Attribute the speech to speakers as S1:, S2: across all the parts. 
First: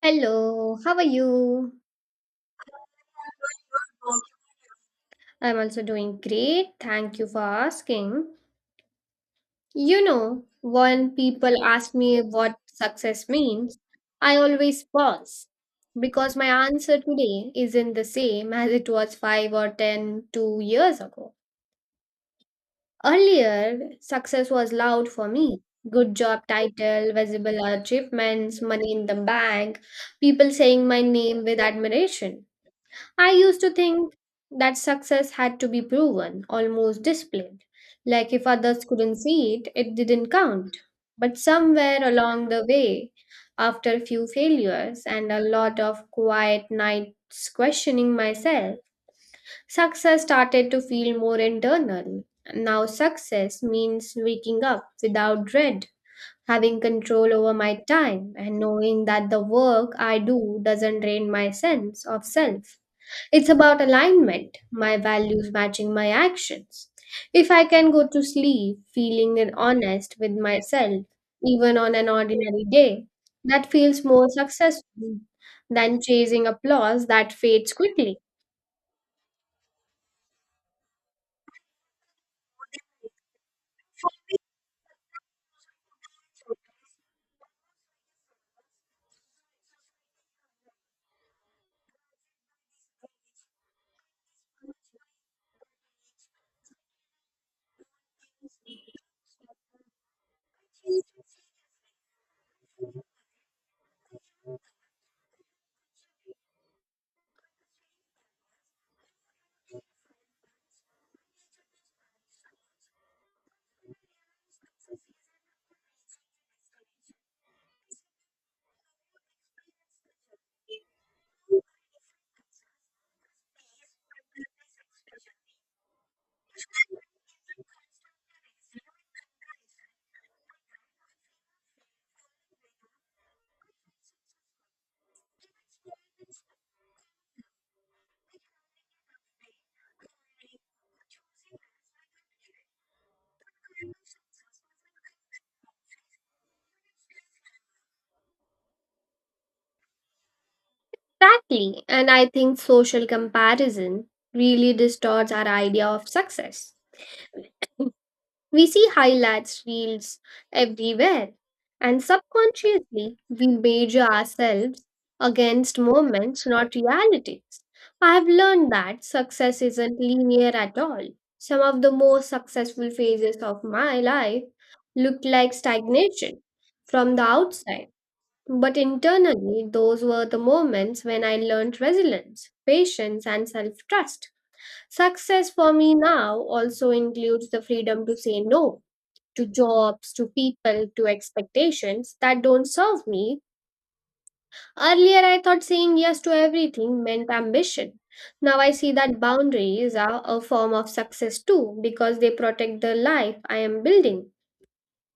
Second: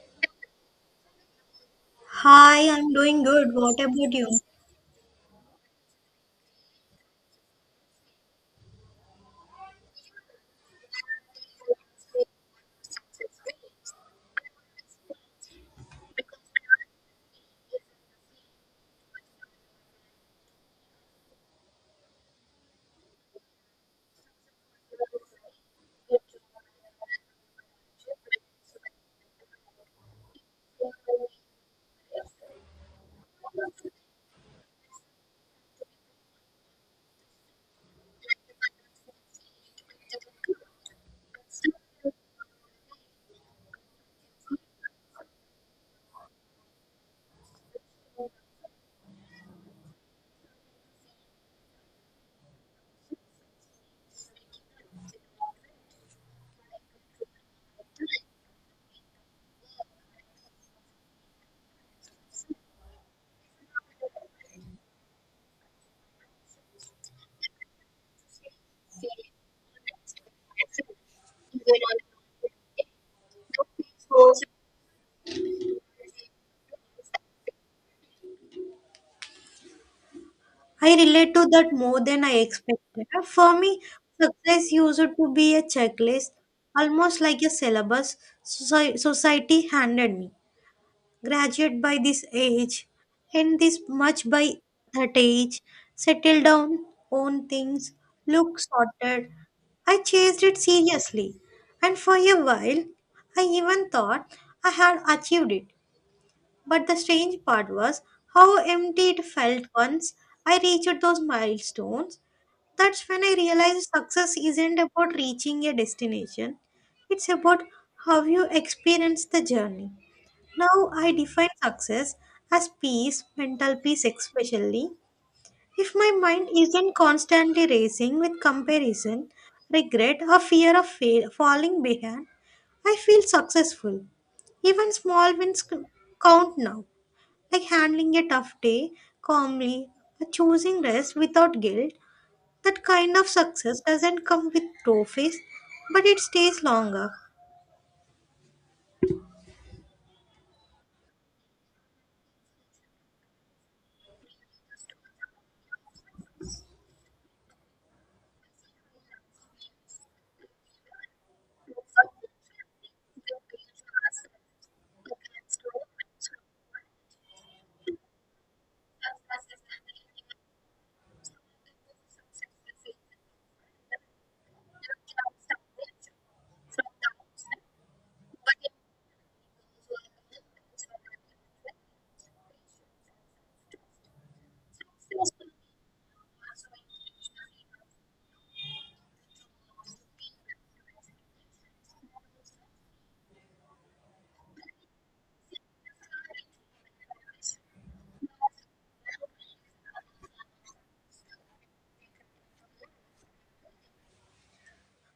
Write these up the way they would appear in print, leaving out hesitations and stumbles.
S1: Hello, how are you?
S2: Hi, I'm doing good. What about you?
S1: I'm also doing great. Thank you for asking. You know, when people ask me what success means, I always pause because my answer today isn't the same as it was five or ten, 2 years ago. Earlier, success was loud for me. Good job title, visible achievements, money in the bank, people saying my name with admiration. I used to think that success had to be proven, almost displayed. Like if others couldn't see it, it didn't count. But somewhere along the way, after a few failures and a lot of quiet nights questioning myself, success started to feel more internal. Now, success means waking up without dread, having control over my time, and knowing that the work I do doesn't drain my sense of self. It's about alignment, my values matching my actions. If I can go to sleep feeling and honest with myself, even on an ordinary day, that feels more successful than chasing applause that fades quickly.
S2: I relate to that more than I expected. For me, success used to be a checklist, almost like a syllabus society handed me. Graduate by this age, and this much by that age, settle down, own things, look sorted. I chased it seriously, and for a while, I even thought I had achieved it. But the strange part was how empty it felt once I reached those milestones. That's when I realized success isn't about reaching a destination, it's about how you experience the journey. Now I define success as peace, mental peace especially. If my mind isn't constantly racing with comparison, regret, or fear of falling behind, I feel successful. Even small wins count now, like handling a tough day calmly, or choosing rest without guilt. That kind of success doesn't come with trophies, but it stays longer.
S1: Exactly, and I think social comparison really distorts our idea of success. We see highlights reels everywhere, and subconsciously we measure ourselves against moments, not realities. I have learned that success isn't linear at all. Some of the most successful phases of my life looked like stagnation from the outside, but internally, those were the moments when I learned resilience, patience, and self trust. Success for me now also includes the freedom to say no to jobs, to people, to expectations that don't serve me. Earlier, I thought saying yes to everything meant ambition. Now I see that boundaries are a form of success too because they protect the life I am building.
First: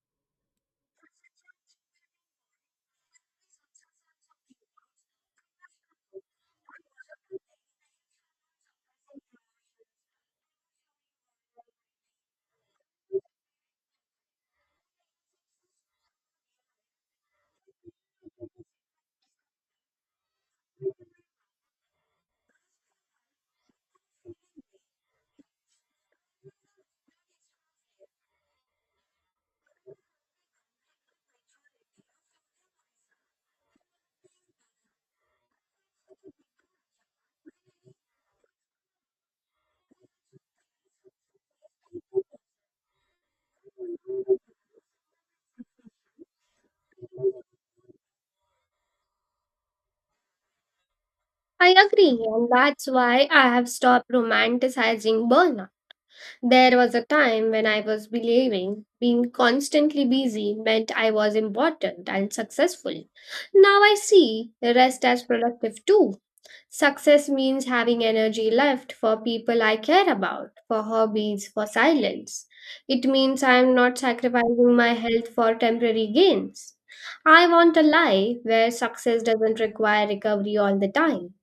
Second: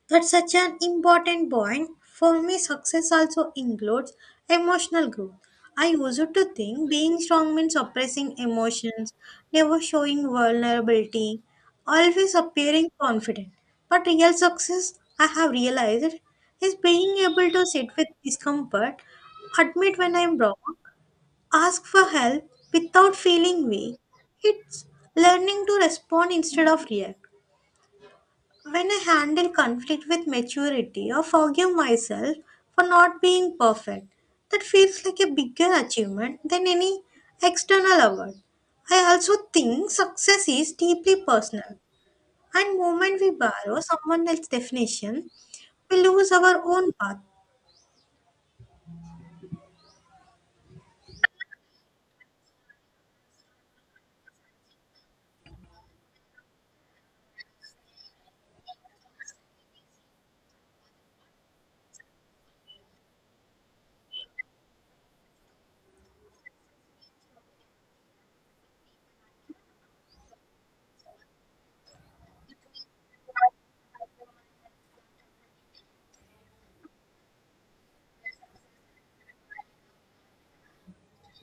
S2: That's such an important point. For me, success also includes emotional growth. I used to think being strong means suppressing emotions, never showing vulnerability, always appearing confident. But real success, I have realized, is being able to sit with discomfort, admit when I'm wrong, ask for help without feeling weak. It's learning to respond instead of react. When I handle conflict with maturity or forgive myself for not being perfect, that feels like a bigger achievement than any external award. I also think success is deeply personal, and moment we borrow someone else's definition, we lose our own path.
S1: I agree, and that's why I have stopped romanticizing burnout. There was a time when I was believing being constantly busy meant I was important and successful. Now I see the rest as productive too. Success means having energy left for people I care about, for hobbies, for silence. It means I am not sacrificing my health for temporary gains. I want a life where success doesn't require recovery all the time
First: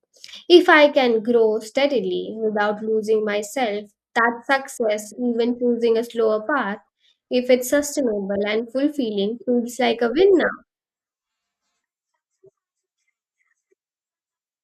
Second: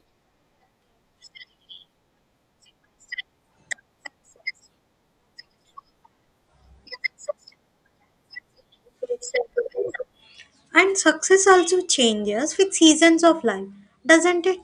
S1: if I can grow steadily without losing myself, that success, even choosing a slower path, if it's sustainable and fulfilling, feels like a win now.
S2: And success also changes with seasons of life, doesn't it?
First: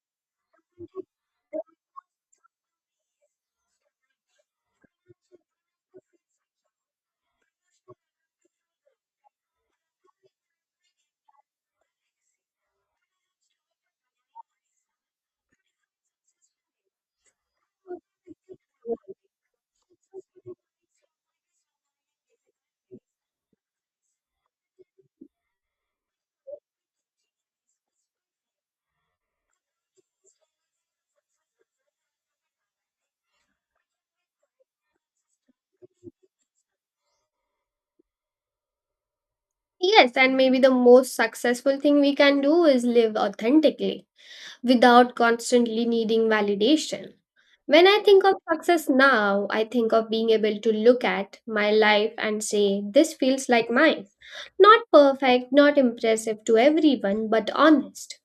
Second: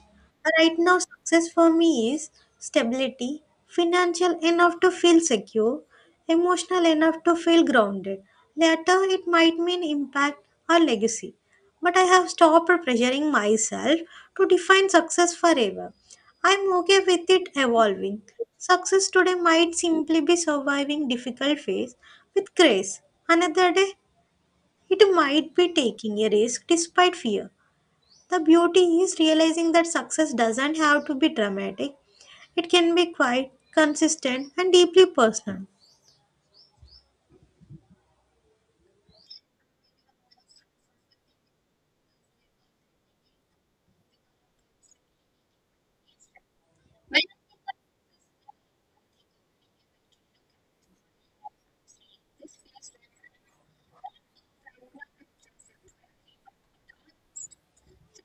S2: Right now, success for me is stability, financial enough to feel secure, emotional enough to feel grounded. Later, it might mean impact or legacy. But I have stopped pressuring myself to define success forever. I'm okay with it evolving. Success today might simply be surviving difficult phase with grace. Another day, it might be taking a risk despite fear. The beauty is realizing that success doesn't have to be dramatic, it can be quite consistent, and deeply personal.
S1: Yes, and maybe the most successful thing we can do is live authentically without constantly needing validation. When I think of success now, I think of being able to look at my life and say, this feels like mine. Not perfect, not impressive to everyone, but honest.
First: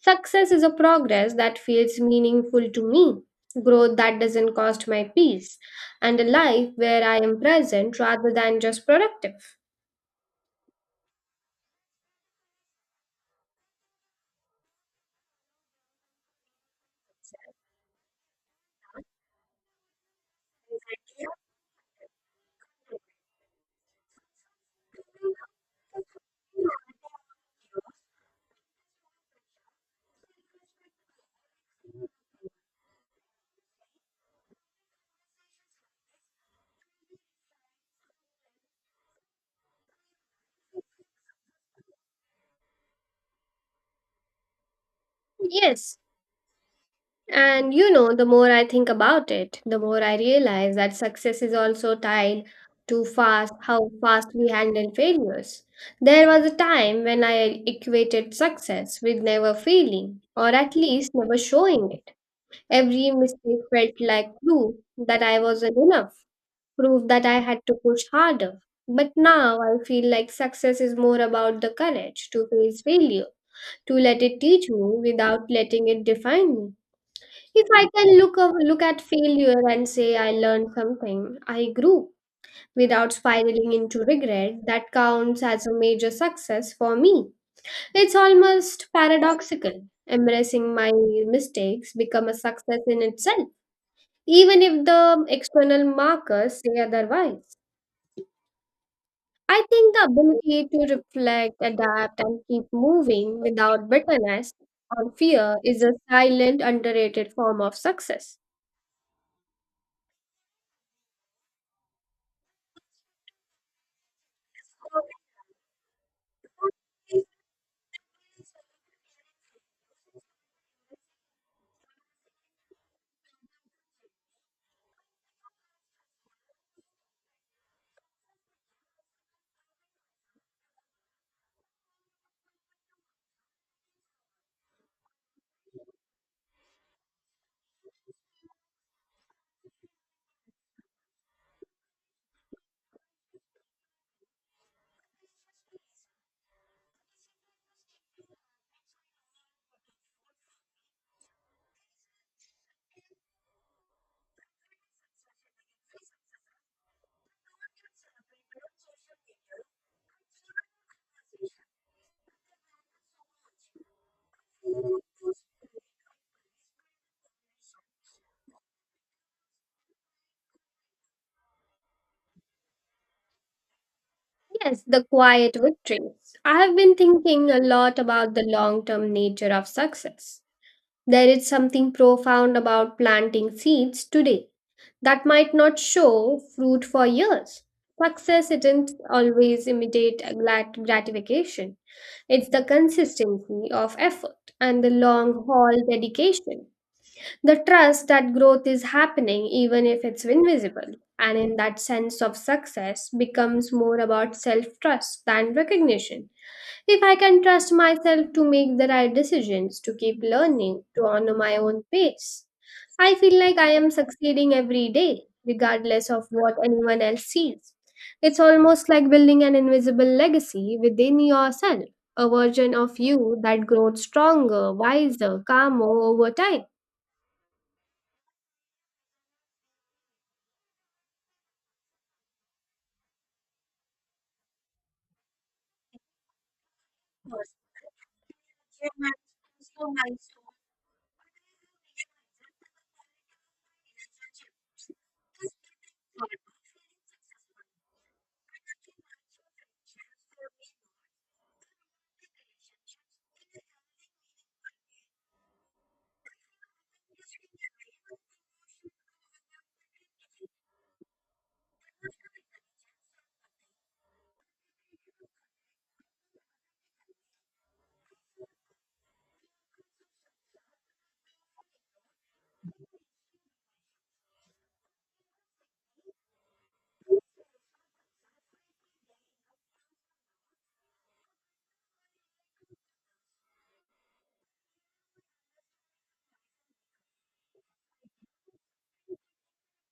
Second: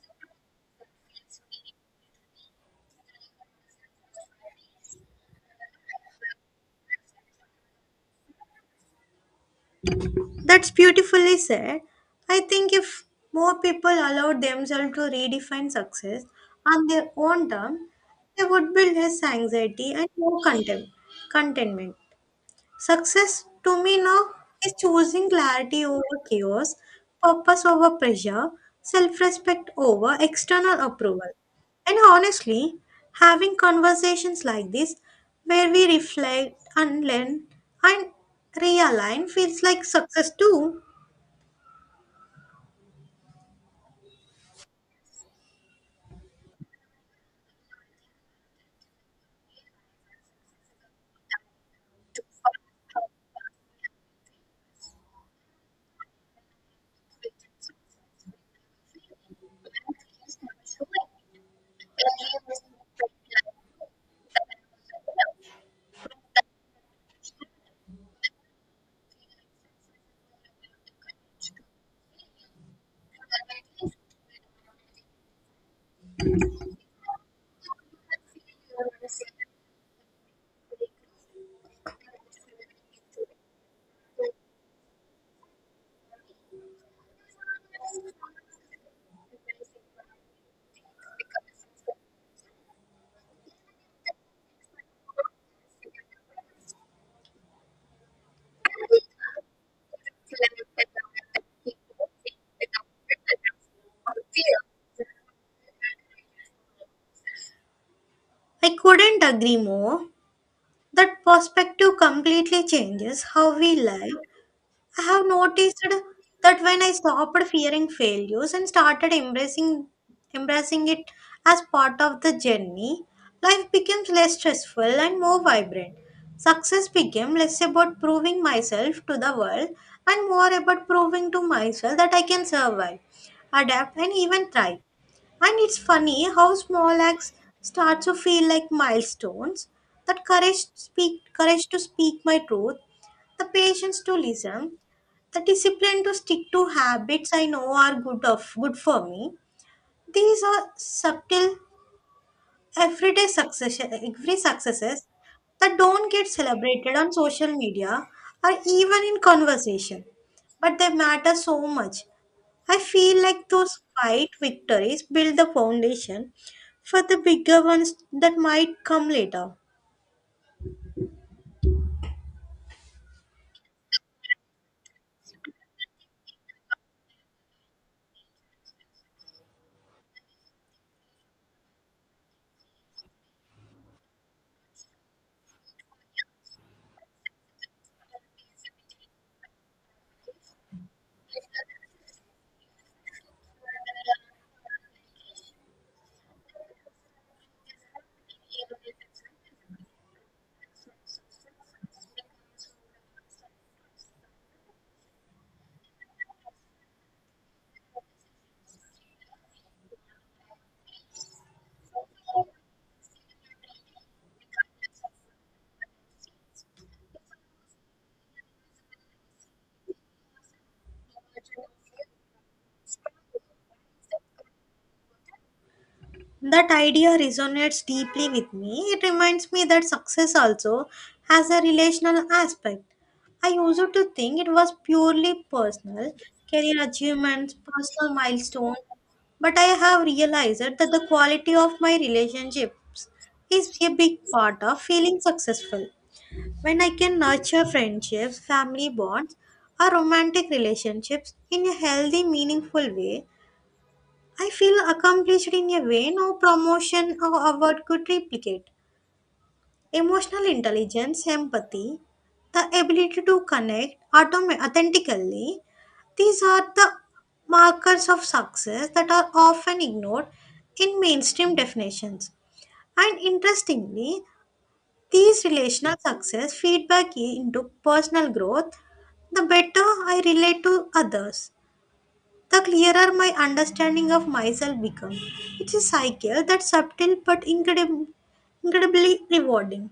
S1: Success is a progress that feels meaningful to me, growth that doesn't cost my peace, and a life where I am present rather than just productive.
S2: That's beautifully said. I think if more people allowed themselves to redefine success on their own terms, there would be less anxiety and more contentment. Success to me now is choosing clarity over chaos, purpose over pressure, self respect over external approval. And honestly, having conversations like this where we reflect, unlearn, and realign feels like success too.
S1: Yes, and you know, the more I think about it, the more I realize that success is also tied to fast how fast we handle failures. There was a time when I equated success with never failing, or at least never showing it. Every mistake felt like proof that I wasn't enough, proof that I had to push harder. But now I feel like success is more about the courage to face failure, to let it teach me without letting it define me. If I can look up, look at failure and say I learned something, I grew without spiraling into regret, that counts as a major success for me. It's almost paradoxical. Embracing my mistakes become a success in itself, even if the external markers say otherwise. I think the ability to reflect, adapt, and keep moving without bitterness or fear is a silent, underrated form of success.
S2: I couldn't agree more. That perspective completely changes how we live. I have noticed that when I stopped fearing failures and started embracing it as part of the journey, life becomes less stressful and more vibrant. Success became less about proving myself to the world and more about proving to myself that I can survive, adapt and even thrive. And it's funny how small acts start to feel like milestones. That courage to speak my truth, the patience to listen, the discipline to stick to habits I know are good for me. These are subtle every successes that don't get celebrated on social media or even in conversation. But they matter so much. I feel like those quiet victories build the foundation for the bigger ones that might come later.
S1: Yes, the quiet victories. I have been thinking a lot about the long term nature of success. There is something profound about planting seeds today that might not show fruit for years. Success isn't always immediate gratification, it's the consistency of effort and the long haul dedication. The trust that growth is happening, even if it's invisible, and in that sense of success becomes more about self trust than recognition. If I can trust myself to make the right decisions, to keep learning, to honor my own pace, I feel like I am succeeding every day, regardless of what anyone else sees. It's almost like building an invisible legacy within yourself, a version of you that grows stronger, wiser, calmer over time.
S2: That idea resonates deeply with me. It reminds me that success also has a relational aspect. I used to think it was purely personal, career achievements, personal milestones, but I have realized that the quality of my relationships is a big part of feeling successful. When I can nurture friendships, family bonds, or romantic relationships in a healthy, meaningful way, I feel accomplished in a way no promotion or award could replicate. Emotional intelligence, empathy, the ability to connect authentically, these are the markers of success that are often ignored in mainstream definitions. And interestingly, these relational success feedback into personal growth, the better I relate to others, the clearer my understanding of myself becomes. It's a cycle that's subtle but incredibly rewarding.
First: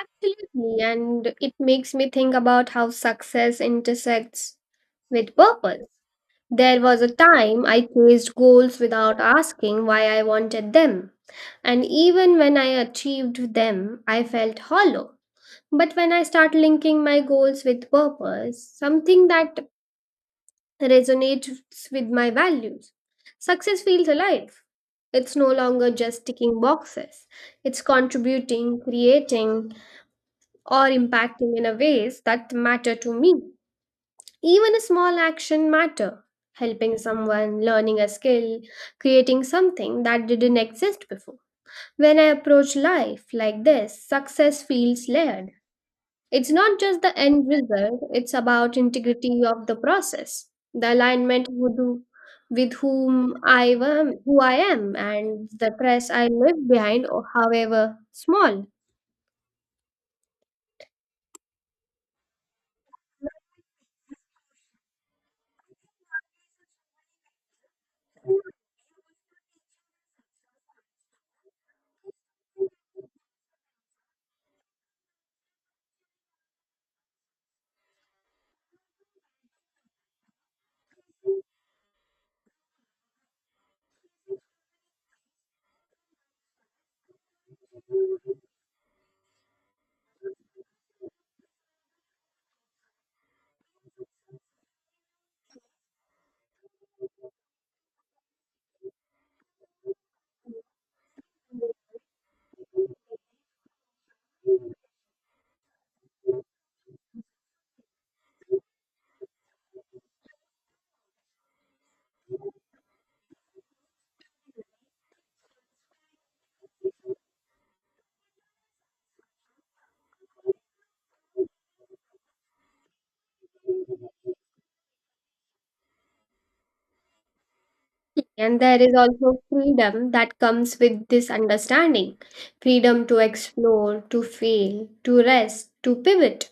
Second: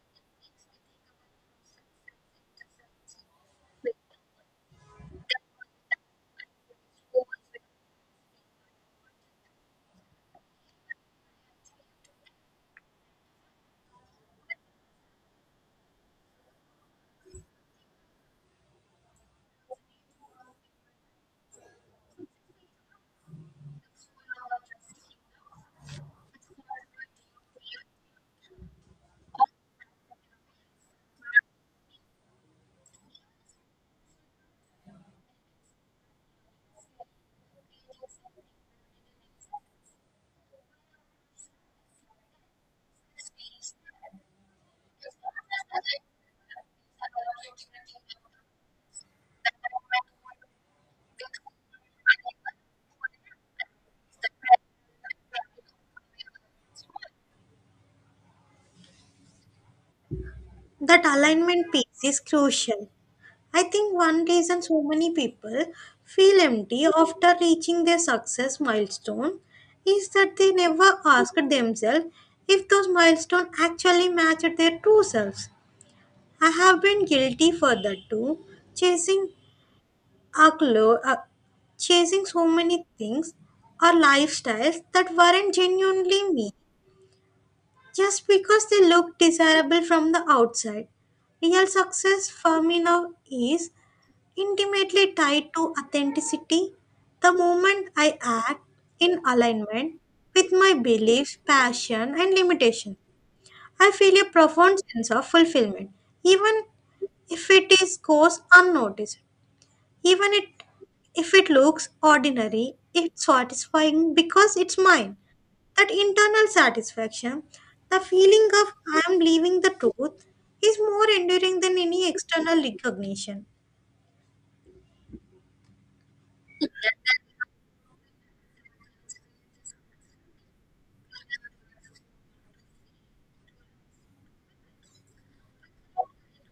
S1: Absolutely, and it makes me think about how success intersects with purpose. There was a time I chased goals without asking why I wanted them, and even when I achieved them, I felt hollow. But when I start linking my goals with purpose, something that resonates with my values, success feels alive. It's no longer just ticking boxes, it's contributing, creating, or impacting in a ways that matter to me. Even a small action matter, helping someone, learning a skill, creating something that didn't exist before. When I approach life like this, success feels layered. It's not just the end result, it's about integrity of the process, the alignment with who I am, and the trust I leave behind, or however small.
S2: That alignment piece is crucial. I think one reason so many people feel empty after reaching their success milestone is that they never ask themselves if those milestones actually match their true selves. I have been guilty for that too, chasing our uh, chasing so many things or lifestyles that weren't genuinely me just because they look desirable from the outside. Real success for me now is intimately tied to authenticity. The moment I act in alignment with my beliefs, passion, and limitations, I feel a profound sense of fulfillment, even if it is goes unnoticed. Even it, if it looks ordinary, it's satisfying because it's mine. That internal satisfaction, the feeling of I am living the truth, is more enduring than any external recognition.
S1: And there is also freedom that comes with this understanding, freedom to explore, to fail, to rest, to pivot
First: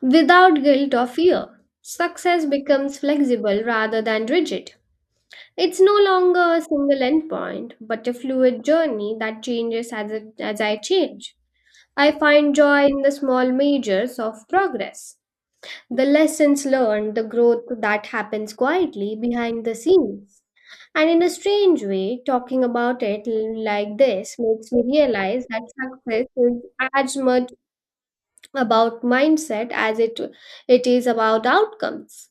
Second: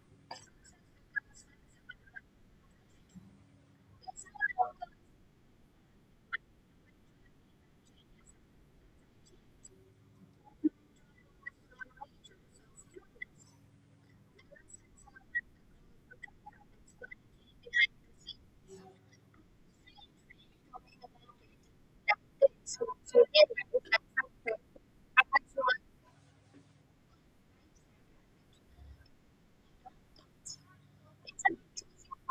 S1: without guilt or fear. Success becomes flexible rather than rigid. It's no longer a single endpoint, but a fluid journey that changes as I change. I find joy in the small measures of progress. The lessons learned, the growth that happens quietly behind the scenes. And in a strange way, talking about like this makes me realize that success is as much about mindset as it is about outcomes.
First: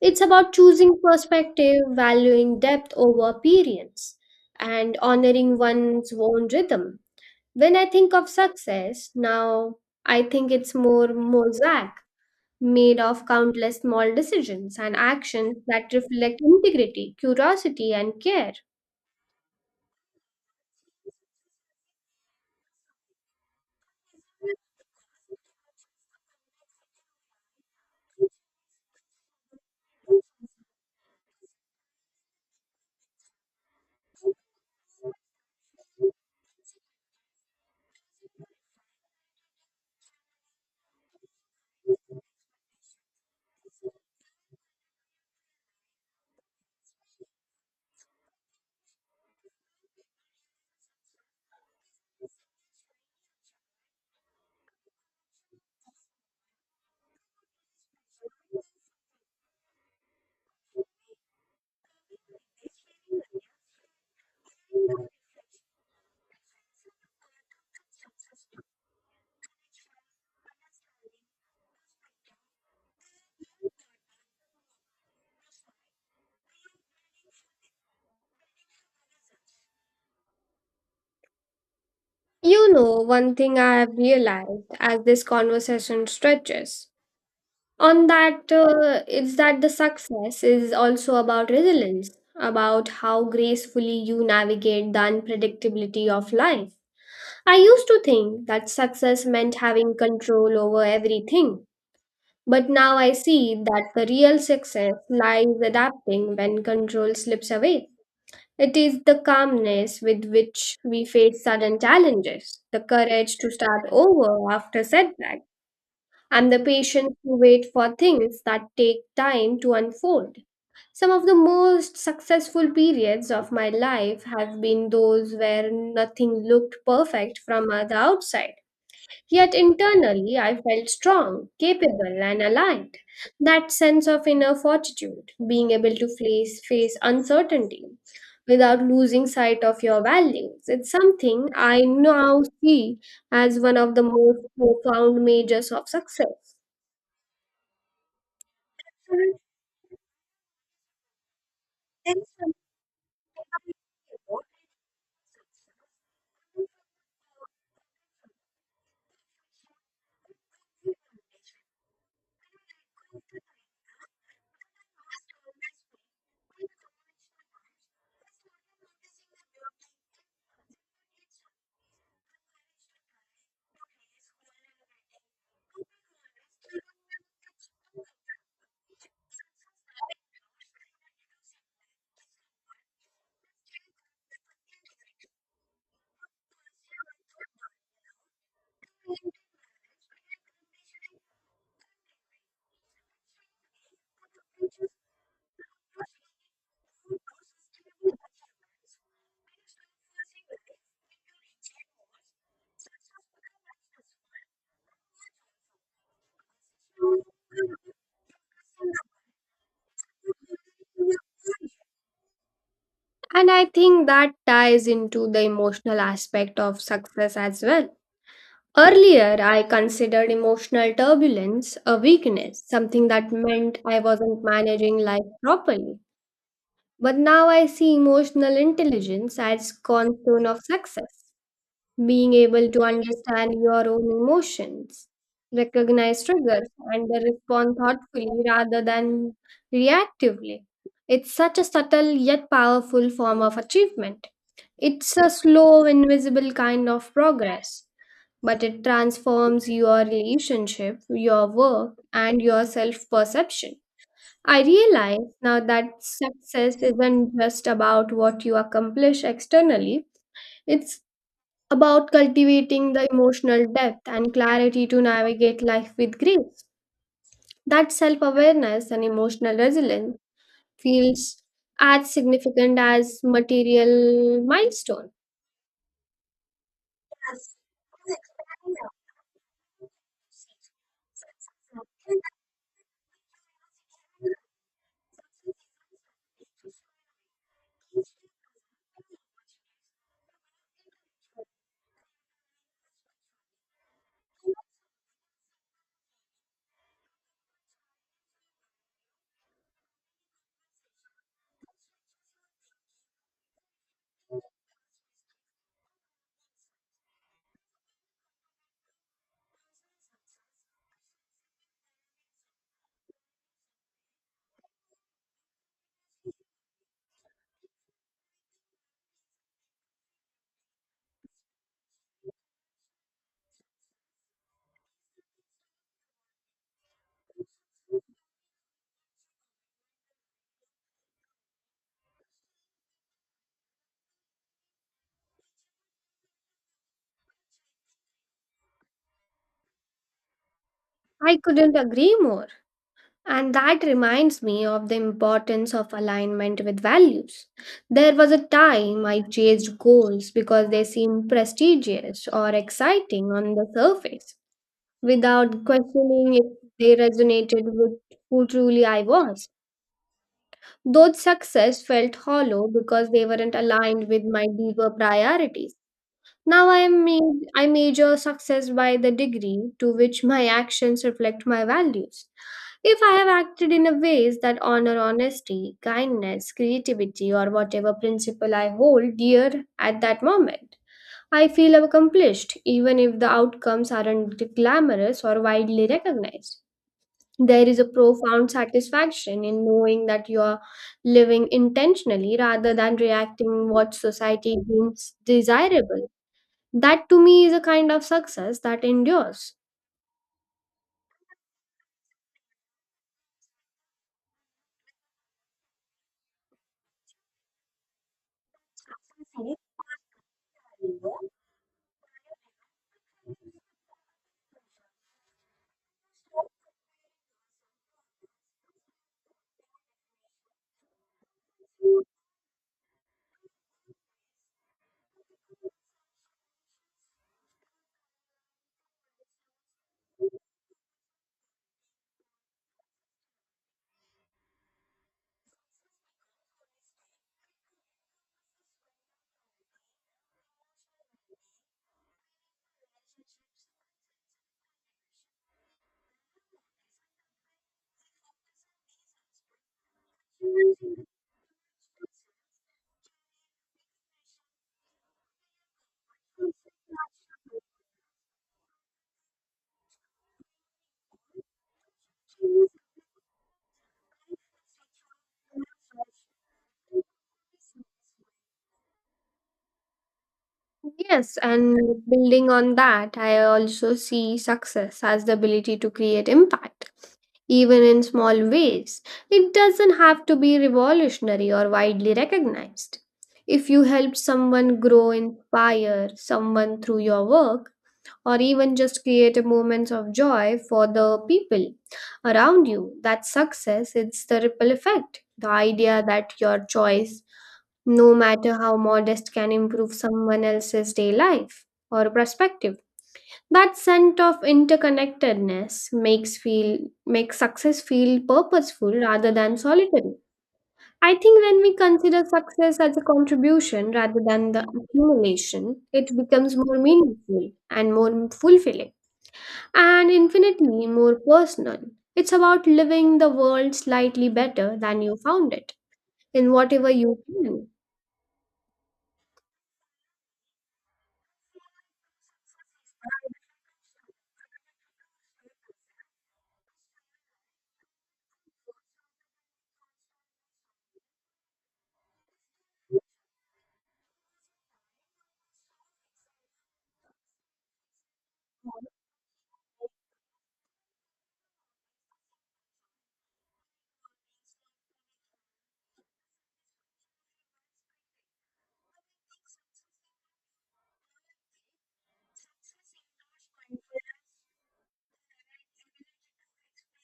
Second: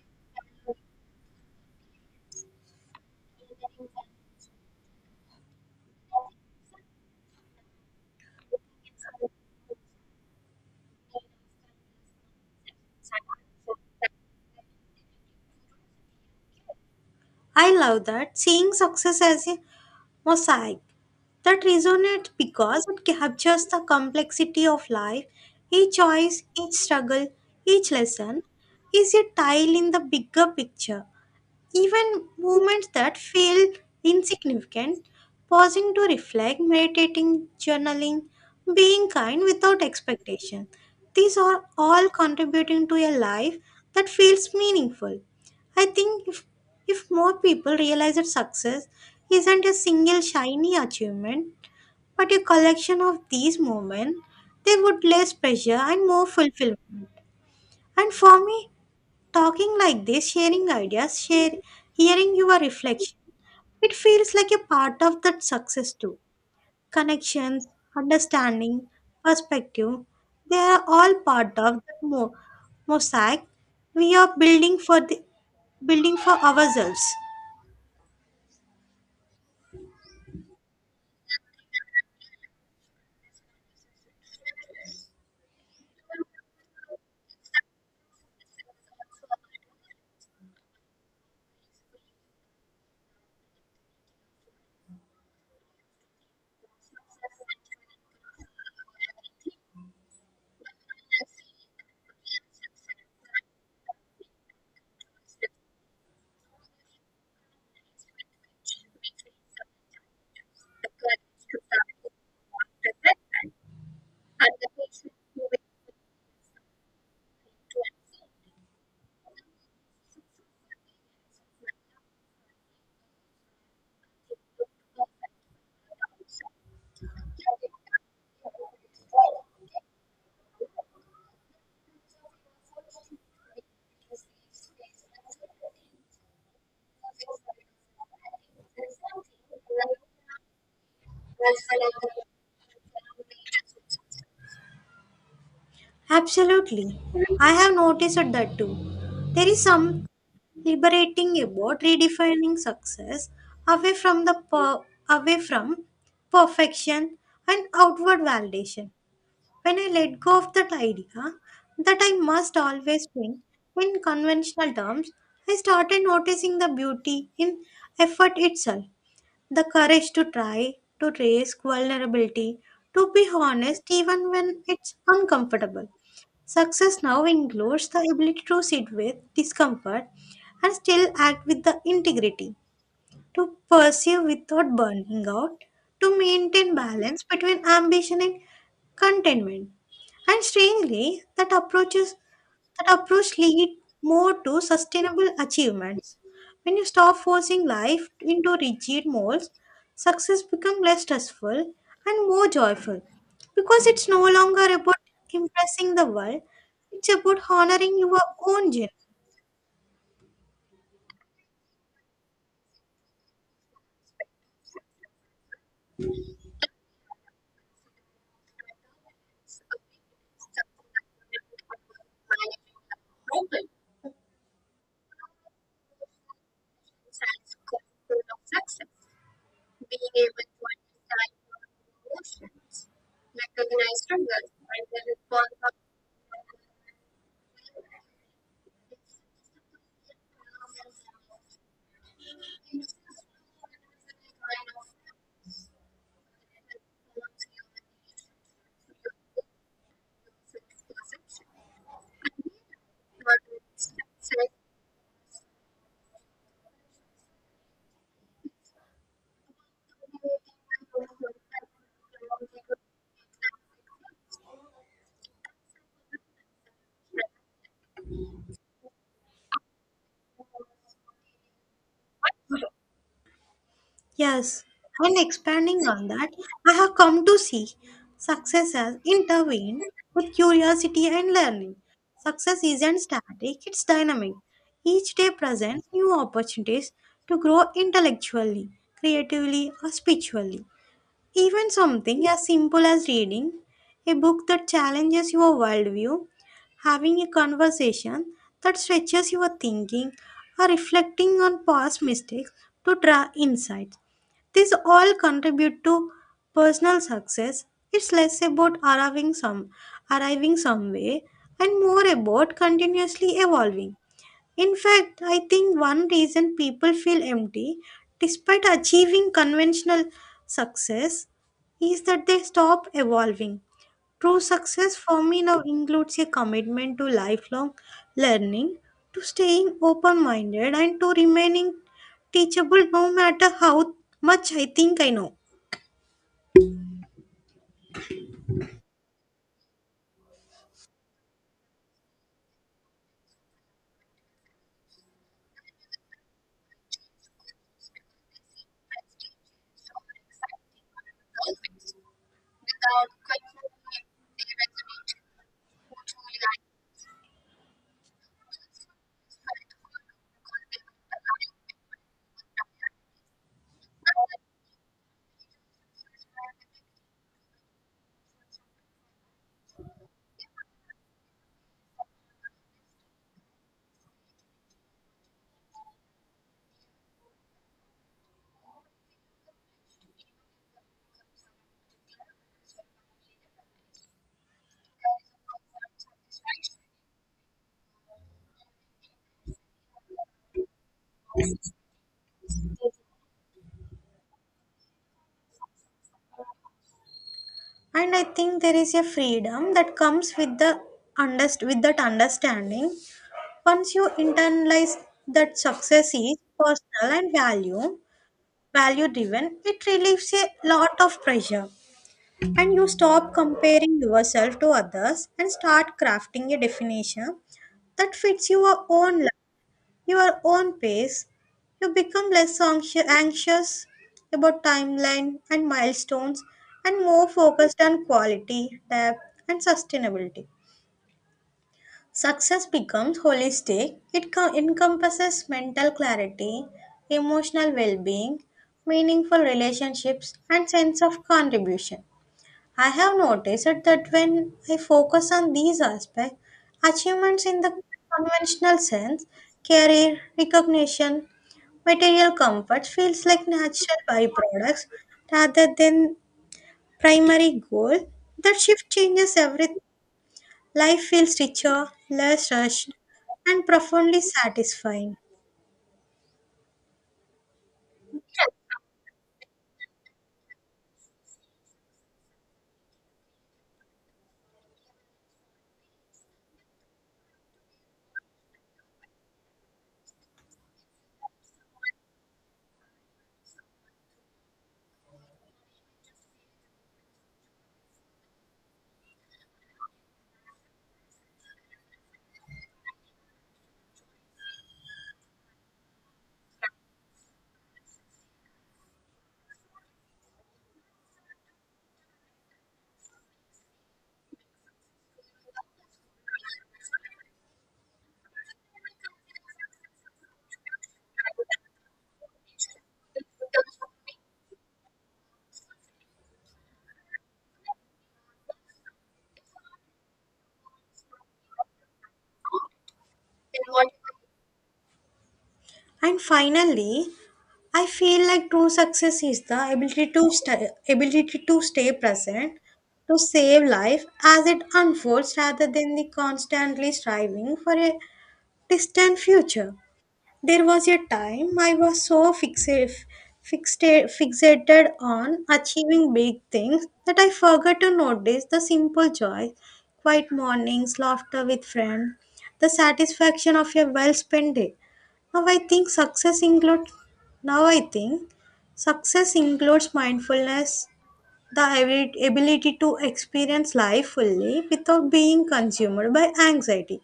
S1: It's about choosing perspective, valuing depth over appearance, and honoring one's own rhythm. When I think of success now, I think it's more mosaic made of countless small decisions and actions that reflect integrity,
S2: I
S1: curiosity,
S2: love
S1: and
S2: that,
S1: care.
S2: seeing success as a mosaic that resonates because it captures the complexity of life. Each choice, each struggle, each lesson is a tile in the bigger picture. Even movements that feel insignificant, pausing to reflect, meditating, journaling, being kind without expectation. These are all contributing to a life that feels meaningful. I think if more people realize that success isn't a single shiny achievement, but a collection of these moments, there would less pressure and more fulfillment. And for me, talking like this, sharing hearing your reflection, it feels like a part of that success too. Connections, understanding, perspective, they are all part of that mosaic we are building for ourselves.
S1: You know, one thing I have realized as this conversation stretches on that is that the success is also about resilience, about how gracefully you navigate the unpredictability of life. I used to think that success meant having control over everything. But now I see that the real success lies adapting when control slips away. It is the calmness with which we face sudden challenges, the courage to start over after setback, and the patience to wait for things that take time to unfold. Some of the most successful periods of my life have been those where nothing looked perfect from the outside. Yet internally, I felt strong, capable, and aligned. That sense of inner fortitude, being able to face uncertainty without losing sight of your values, it's something I now see as one of the most profound majors of success.
S2: Absolutely. I have noticed that too. There is some liberating about redefining success away from the per- away from perfection and outward validation. When I let go of that idea that I must always win in conventional terms, I started noticing the beauty in effort itself, the courage to try, to risk vulnerability, to be honest even when it's uncomfortable. Success now includes the ability to sit with discomfort and still act with the integrity to pursue without burning out, to maintain balance between ambition and contentment. And strangely, that approach lead more to sustainable achievements. When you stop forcing life into rigid molds, success becomes less stressful and more joyful because it's no longer about impressing the world, it's about honoring your own journey.
S1: And I think that ties into the emotional aspect of success as well. Earlier, I considered emotional turbulence a weakness, something that meant I wasn't managing life properly. But now I see emotional intelligence as cornerstone of success, being able to understand your own emotions, recognize triggers, and respond thoughtfully rather than reactively. It's such a subtle yet powerful form of achievement. It's a slow, invisible kind of progress, but it transforms your relationship, your work, and your self perception. I realize now that success isn't just about what you accomplish externally, it's about cultivating the emotional depth and clarity to navigate life with grace. That self awareness and emotional resilience feels as significant as material
S2: Yes,
S1: milestone.
S2: and expanding on that, I have come to see success as intervened with curiosity and learning. Success isn't static, it's dynamic. Each day presents new opportunities to grow intellectually, creatively, or spiritually. Even something as simple as reading a book that challenges your worldview, having a conversation that stretches your thinking, or reflecting on past mistakes to draw insights. These all contribute to personal success. It's less about arriving somewhere and more about continuously evolving. In fact, I think one reason people feel empty despite achieving conventional success is that they stop evolving. True success for me now includes a commitment to lifelong learning, to staying open minded, and to remaining teachable no matter how much I think I know.
S1: I couldn't agree more. And that reminds me of the importance of alignment with values. There was a time I chased goals because they seemed prestigious or exciting on the surface, without questioning if they resonated with who truly I was. Those success felt hollow because they weren't aligned with my deeper priorities. Now I measure success by the degree to which my actions reflect my values. If I have acted in a ways that honor honesty, kindness, creativity, or whatever principle I hold dear at that moment, I feel accomplished even if the outcomes aren't glamorous or widely recognized. There is a profound satisfaction in knowing that you are living intentionally rather than reacting what society deems desirable. That to me is a kind of
S2: And I
S1: success
S2: think there
S1: that
S2: is a
S1: endures.
S2: freedom that comes with that understanding. Once you internalize that success is personal and value driven, it relieves a lot of pressure. And you stop comparing yourself to others and start crafting a definition that fits your own life, your own pace. You become less anxious about timeline and milestones and more focused on quality, depth, and sustainability. Success becomes holistic. It encompasses mental clarity, emotional well being, meaningful relationships, and sense of contribution. I have noticed it that when I focus on these aspects, achievements in the conventional sense, career, recognition, material comfort feels like natural byproducts rather than primary goal. That shift changes everything. Life feels richer, less rushed, and profoundly satisfying.
S1: Yes, and building on that, I also see success as the ability to create impact, even in small ways. It doesn't have to be revolutionary or widely recognized. If you help someone grow, inspire someone through your work, or even just create a moments of joy for the people around you. That success, it's the ripple effect. The idea that your choice, no matter how modest, can improve someone else's day life or perspective. That sense of interconnectedness makes success feel purposeful rather than solitary. I think when we consider success as a contribution rather than the accumulation, it becomes more meaningful and more fulfilling and infinitely more personal. It's about living the world slightly better than you found it,
S2: And
S1: in whatever
S2: finally,
S1: you can.
S2: I feel like true success is the ability to stay present, to save life as it unfolds rather than the constantly striving for a distant future. There was a time I was so fixated on achieving big things that I forgot to notice the simple joys, quiet mornings, laughter with friends, the satisfaction of a well spent day. Now I think success includes Now I think success includes mindfulness, the ability to experience life fully without being consumed by anxiety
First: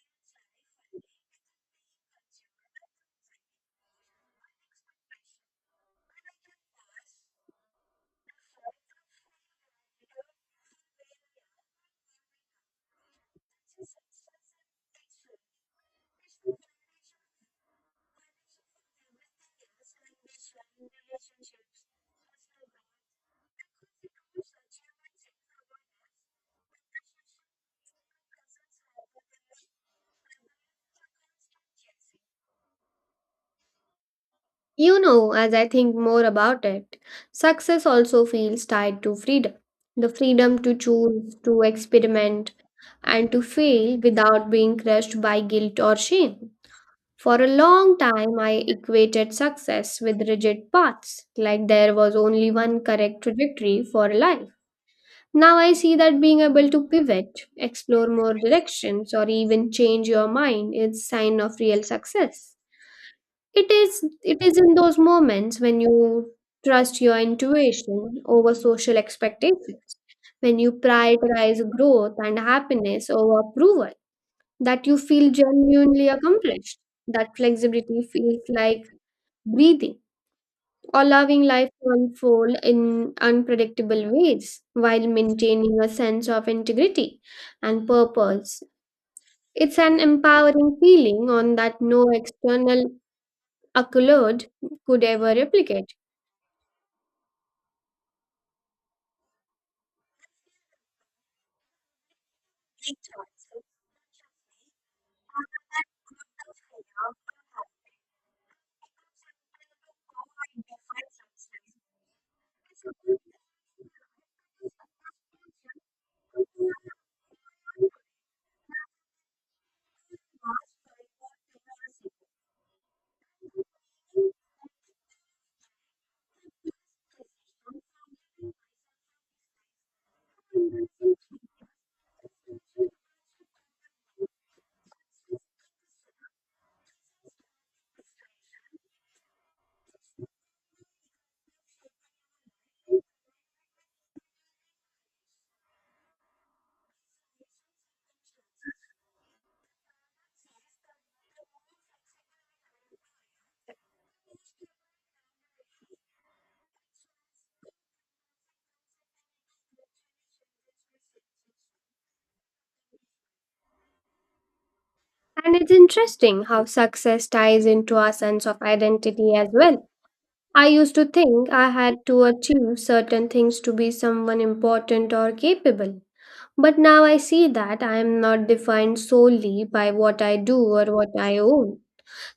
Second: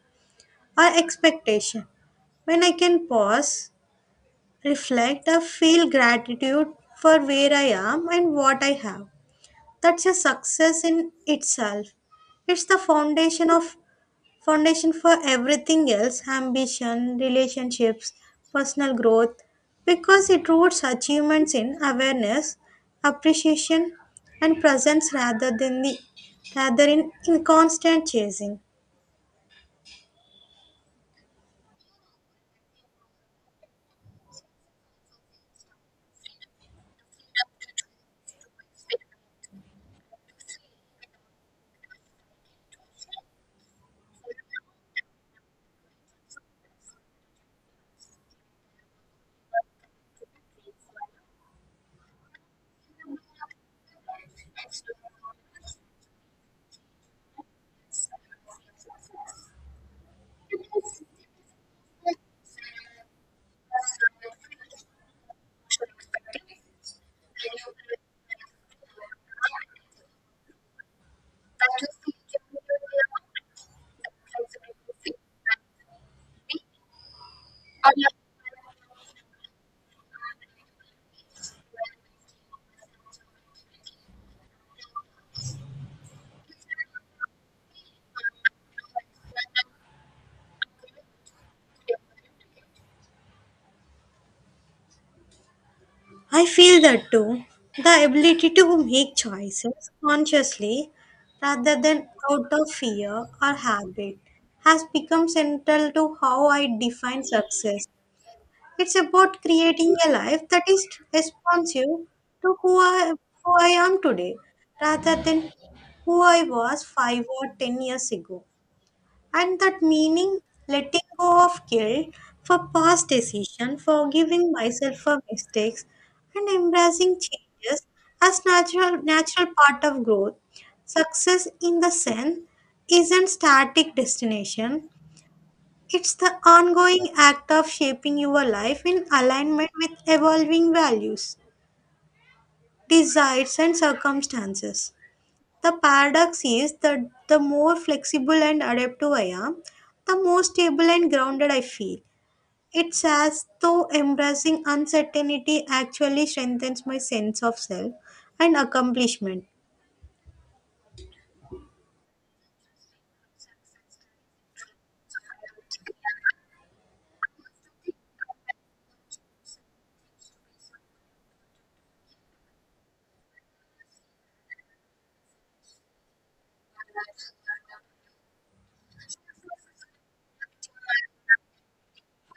S2: or expectation. When I can pause, reflect, or feel gratitude for where I am and what I have. That's a success in itself. It's the foundation for everything else, ambition, relationships, personal growth, because it roots achievements in awareness, appreciation, and presence rather than in constant chasing.
S1: You know, as I think more about it, success also feels tied to freedom, the freedom to choose, to experiment, and to fail without being crushed by guilt or shame. For a long time, I equated success with rigid paths, like there was only one correct trajectory for life. Now I see that being able to pivot, explore more directions, or even change your mind is sign of real success. It is in those moments when you trust your intuition over social expectations, when you prioritize growth and happiness over approval, that you feel genuinely accomplished. That flexibility feels like breathing, allowing life to unfold in unpredictable ways while maintaining a sense of integrity and purpose. It's an empowering feeling on that no external accolade could ever replicate.
S2: I feel that too. The ability to make choices consciously rather than out of fear or habit has become central to how I define success. It's about creating a life that is responsive to who I am today rather than who I was 5 or 10 years ago. And that meaning, letting go of guilt for past decisions, forgiving myself for mistakes, and embracing changes as natural part of growth. Success in the sense is an static destination. It's the ongoing act of shaping your life in alignment with evolving values, desires, and circumstances. The paradox is that the more flexible and adaptive I am, the more stable and grounded I feel. It's as though embracing uncertainty actually strengthens my sense of self and accomplishment.
S1: And it's interesting how success ties into our sense of identity as well. I used to think I had to achieve certain things to be someone important or capable. But now I see that I am not defined solely by what I do or what I own.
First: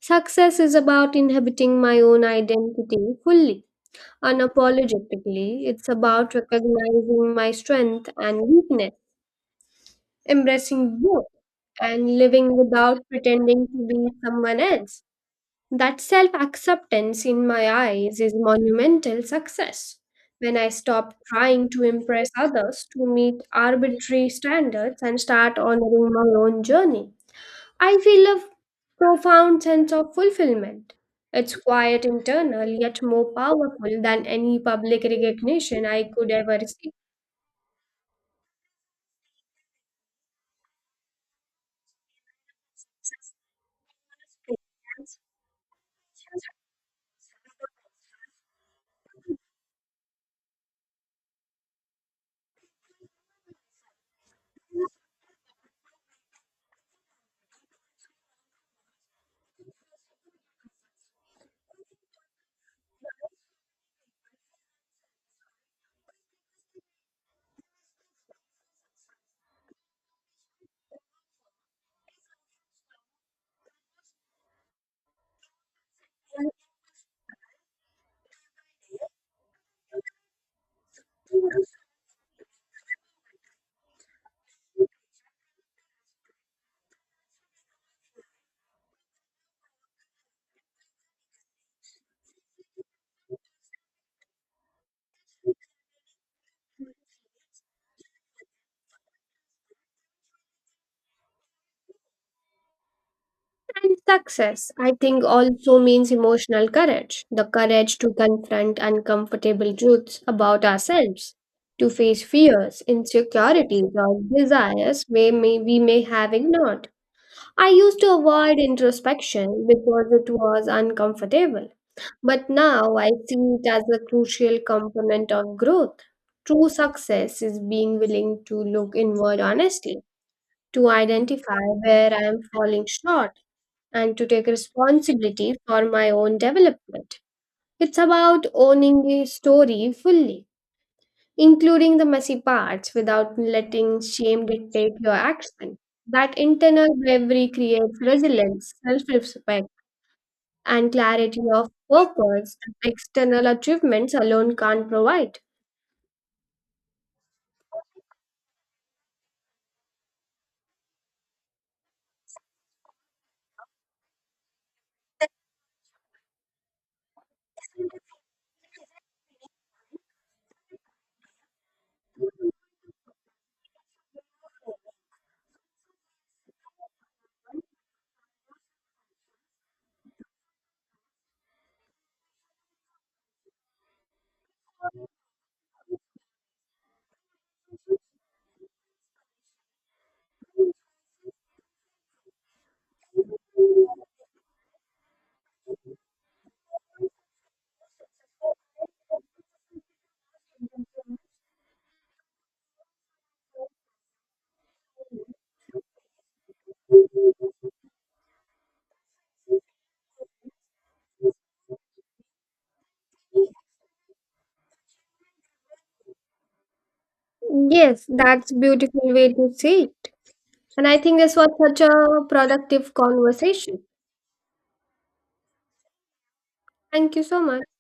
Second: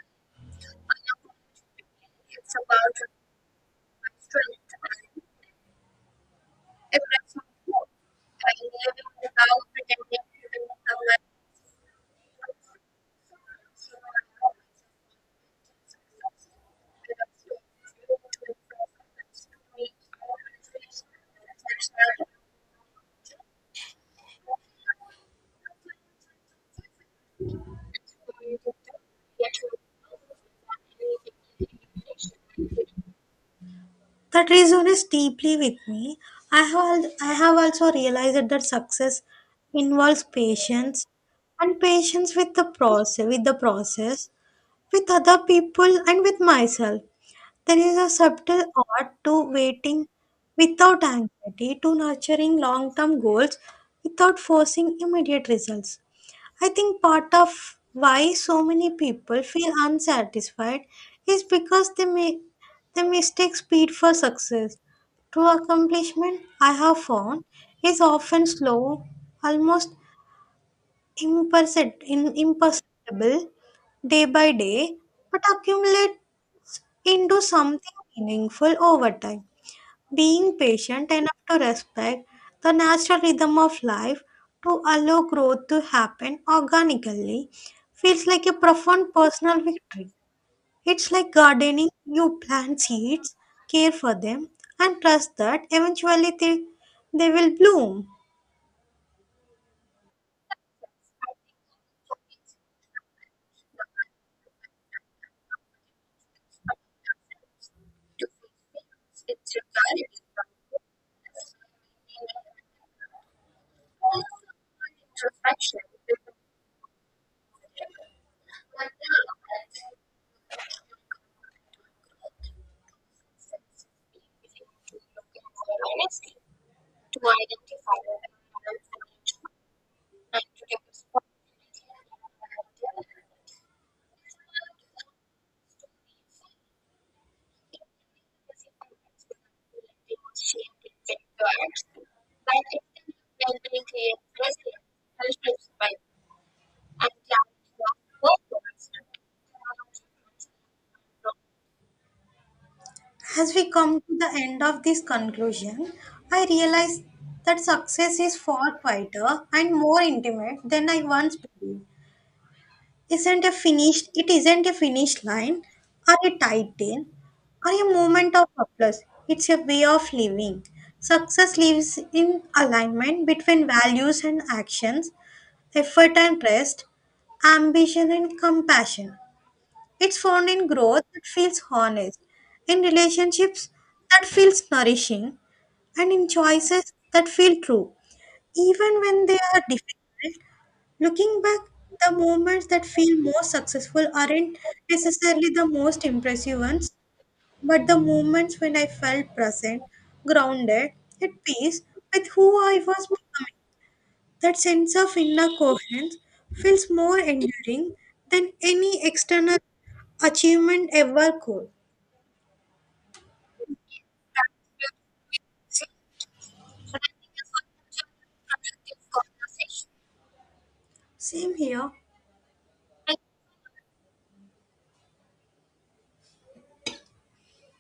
S1: Success is about inhabiting my own identity fully, unapologetically. It's about recognizing my strength and weakness, embracing both, and living without pretending to be someone else. That self acceptance, in my eyes, is monumental success. When I stop trying to impress others to meet arbitrary standards and start honoring my own journey, I feel a profound sense of fulfillment. It's quiet, internal, yet more powerful than
S2: That
S1: any public
S2: resonates deeply with
S1: recognition I
S2: me.
S1: could ever see.
S2: I have also realized that success involves patience with the process, with other people, and with myself. There is a subtle art to waiting without anxiety, to nurturing long-term goals without forcing immediate results. I think part of why so many people feel unsatisfied is because they mistake speed for success. True accomplishment, I have found, is often slow, almost imperceptible day by day, but accumulate into something meaningful over time. Being patient enough to respect the natural rhythm of life, to allow growth to happen organically, feels like a profound personal victory. It's like gardening, you plant seeds, care for them, and trust that eventually they will bloom.
S1: And success, I think, also means emotional courage, the courage to confront uncomfortable truths about ourselves, to face fears, insecurities, or desires we may have ignored. I used to avoid introspection because it was uncomfortable. But now I see it as a crucial component of growth. True success is being willing to look inward honestly, to identify where I am falling short, and to take responsibility for my own development. It's about owning the story fully, including the messy parts without letting shame dictate your action. That internal bravery creates resilience, self respect and clarity of purpose that external
S2: As we come
S1: achievements
S2: to the
S1: alone
S2: end of
S1: can't
S2: this
S1: provide.
S2: conclusion, I realize that success is far quieter and more intimate than I once believed. Isn't a finished it isn't a finish line or a title or a moment of applause. It's a way of living. Success lives in alignment between values and actions, effort and rest, ambition and compassion. It's found in growth that feels honest, in relationships that feels nourishing, and in choices that feel true even when they are difficult. Looking back, the moments that feel most successful aren't necessarily the most impressive ones, but the moments when I felt present, grounded, at peace with who I was becoming. That sense of inner coherence feels more enduring than any external achievement ever could.
S1: Yes, that's beautiful way to see it. And I think this was
S2: Same
S1: such
S2: here.
S1: a productive conversation. Thank you so much.